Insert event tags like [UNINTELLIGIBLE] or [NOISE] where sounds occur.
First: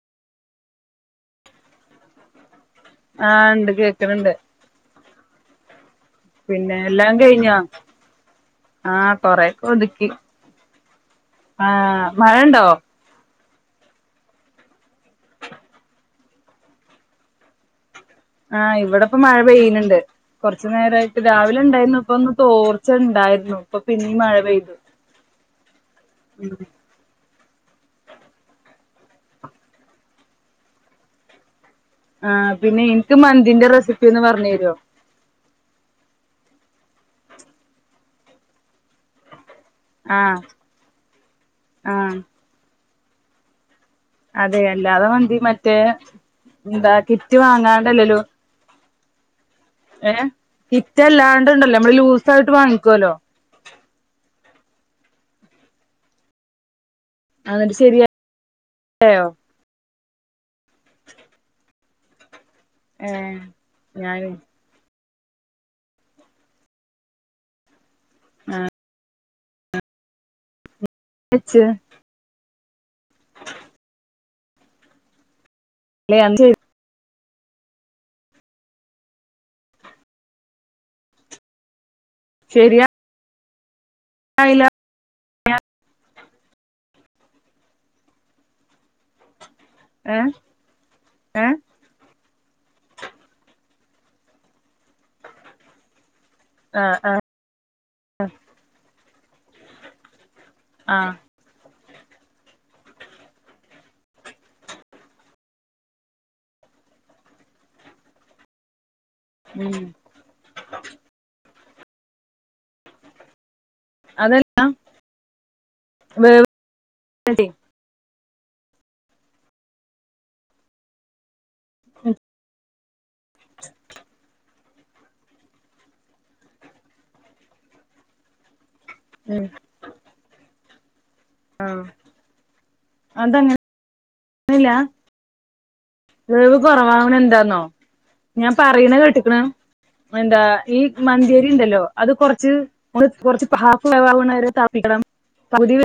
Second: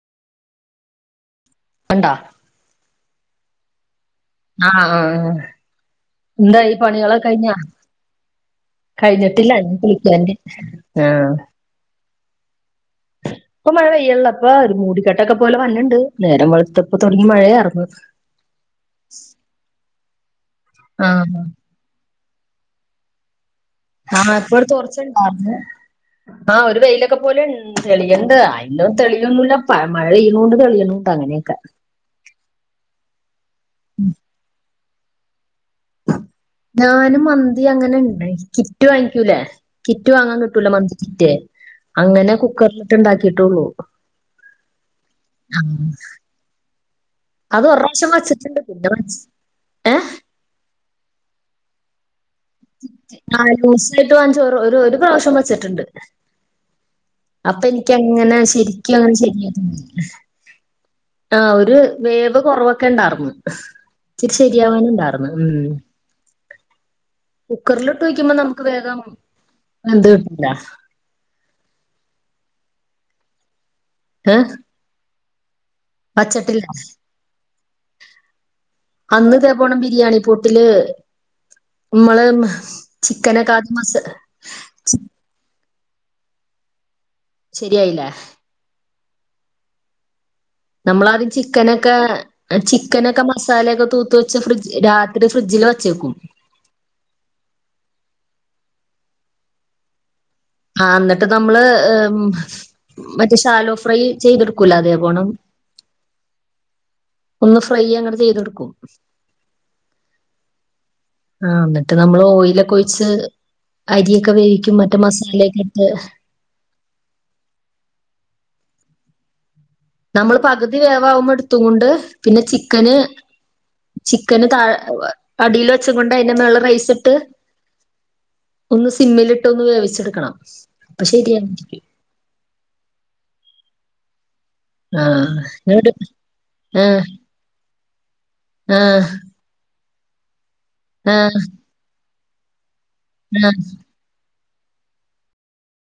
കണ്ടാ? ആഹ് ഇണ്ട് കേക്ക്ണ് ണ്ട്. ആഹ് ആഹ് ആഹ്. എന്തായി പിന്നെ എല്ലാം പണികളൊക്കെ കഴിഞ്ഞോ? ആഹ് കൊറെയൊക്കെ ഒതുക്കി. കുളിക്കാണ്ട് ആ ആഹ് മഴണ്ടോ? ഇപ്പൊ മഴ പെയ്യണില്ല ഇപ്പ, ഒരു മൂടിക്കെട്ടൊക്കെ പോലെ വണ്ണ്ണ്ട്. നേരം വെള്ത്തപ്പ തൊടങ്ങി മഴയാറ്ന്ന്. ആഹ് ഇവിടെ ഇപ്പോ മഴ പെയ്യുന്ന്ണ്ട്. കൊറച്ച് ആ നേരായിട്ട് രാവിലെ ഇണ്ടായിരുന്നു. ഇപ്പൊന്ന് തോർച്ച ഇണ്ടായിരുന്നു. ആഹ് നേരത്തെ ഒരു തോർച്ചണ്ടായിരുന്നു. ആഹ് ഒരു വെയിലൊക്കെ പോലെ ഇ ഉം തെളിയ്ണ്ട്. അയ്ന് തെളിയൊന്നുല്ലപ്പ. മഴ പെയ്യണോണ്ട് തെളിയണുണ്ട്. അങ്ങനെയൊക്കെ. ആഹ് പിന്നെ ഇൻക്ക് മന്തിന്റെ റെസിപ്പി ഒന്ന് പറഞ്ഞു തരോ? ഞാനും മന്തി അങ്ങനെ ഇണ്ടാക്കി കിറ്റ് വാങ്ങിക്കൂലേ? കിറ്റ് വാങ്ങാൻ ആഹ് കിട്ടൂലെ മന്തിക്കിറ്റ്, ആഹ് അങ്ങനെ കുക്കറി ട്ടിട്ട് ഇണ്ടാക്കിയിട്ടുള്ളൂ. അതെ, അല്ലാതെ മന്തി മറ്റേ, എന്താ കിറ്റ് വാങ്ങാണ്ടല്ലല്ലോ? ഫുഡ്ഡ് മത്സ ഏഹ്, കിറ്റല്ലാണ്ട് ഇണ്ടല്ലോ നമ്മള് ലൂസായിട്ട് വാങ്ങിക്കുവല്ലോ ആ ലൂസായിട്ട് വാങ്ങിച്ച് ഒരു ഒരു ഒരു പ്രാവശ്യം വെച്ചിട്ട്ണ്ട്. അപ്പൊ എന്നിട്ട് എനിക്ക് ശരിയാ അങ്ങനെ ശരി ക്കങ്ങനെ ചെയ്യാം. ആഹ് ഒരു വേവ് കൊറവ് ക്കെണ്ടാർന്ന്. ഏഹ് ഞാന് ഇച്ചിരി ശരിയാവാനു ഇണ്ടാർന്ന്. ഉം. കുക്കറിലിട്ട് വയ്ക്കുമ്പോ നമുക്ക് വേഗം വെന്ത് കിട്ടൂല്ല. ഇച്ച് ഈഹ് അല്ലെ വെച്ചട്ടില്ല. അന്ന് ഇതേ പോണ് ബിരിയാണി പൊട്ടില് ഇമ്മള് ചിക്കനൊക്കെ ആക്കി മസാ അയില ശരിയായില്ലേ? ഏഹ്? നമ്മളാദ്യം ചിക്കനെ ക്കെ ചിക്കനൊക്കെ മസാലയൊക്കെ തൂത്ത് വെച്ച് ഫ്രിഡ്ജ് രാത്രി ഫ്രിഡ്ജില് വച്ചേക്കും. ആഹ് ആഹ്. ആഹ് എന്നിട്ട് നമ്മള് മറ്റേ ഷാലോ ഫ്രൈ ചെയ്തെടുക്കൂലേ, അതേപോണം ഒന്ന് ഫ്രൈ അങ്ങട് ചെയ്തെടുക്കും. ഉം. ആഹ് ഇന്നട്ട് നമ്മള് ഓയിലൊക്കെ ഒഴിച്ച് അരിയൊക്കെ അതല്ല വേവിക്കും മറ്റേ മസാലയൊക്കെ ഇട്ട് [UNINTELLIGIBLE] നമ്മള് പകുതി വേവാവുമ്പ എടുത്തുങ്ങൊണ്ട് പിന്നെ ചിക്കന് ചിക്കന് താഴെ അടീല് വെച്ചും കൊണ്ട് അയ്ന്റെ മേളില് റൈസ് ഇട്ട് ഒന്ന് ഉം സിമ്മിലിട്ട് ഒന്ന് വേവിച്ചെടുക്കണം. അപ്പൊ ശരിയ [UNINTELLIGIBLE] അതെങ്ങ ല്ല. ആ എന്നോട് വേവ് ആ കുറവാവണെന്താന്നോ? ഞാൻ ആ പറീണ കേട്ട്ക്ക്‌ണോ? എന്താ ഈ ആ മന്തിയരി ഇണ്ടല്ലോ അത് കൊറച്ച് അത് ആ കൊറച്ച് ഹാഫ് വേവാവണ വരെ തെളപ്പിക്കണം. പകുതി വേ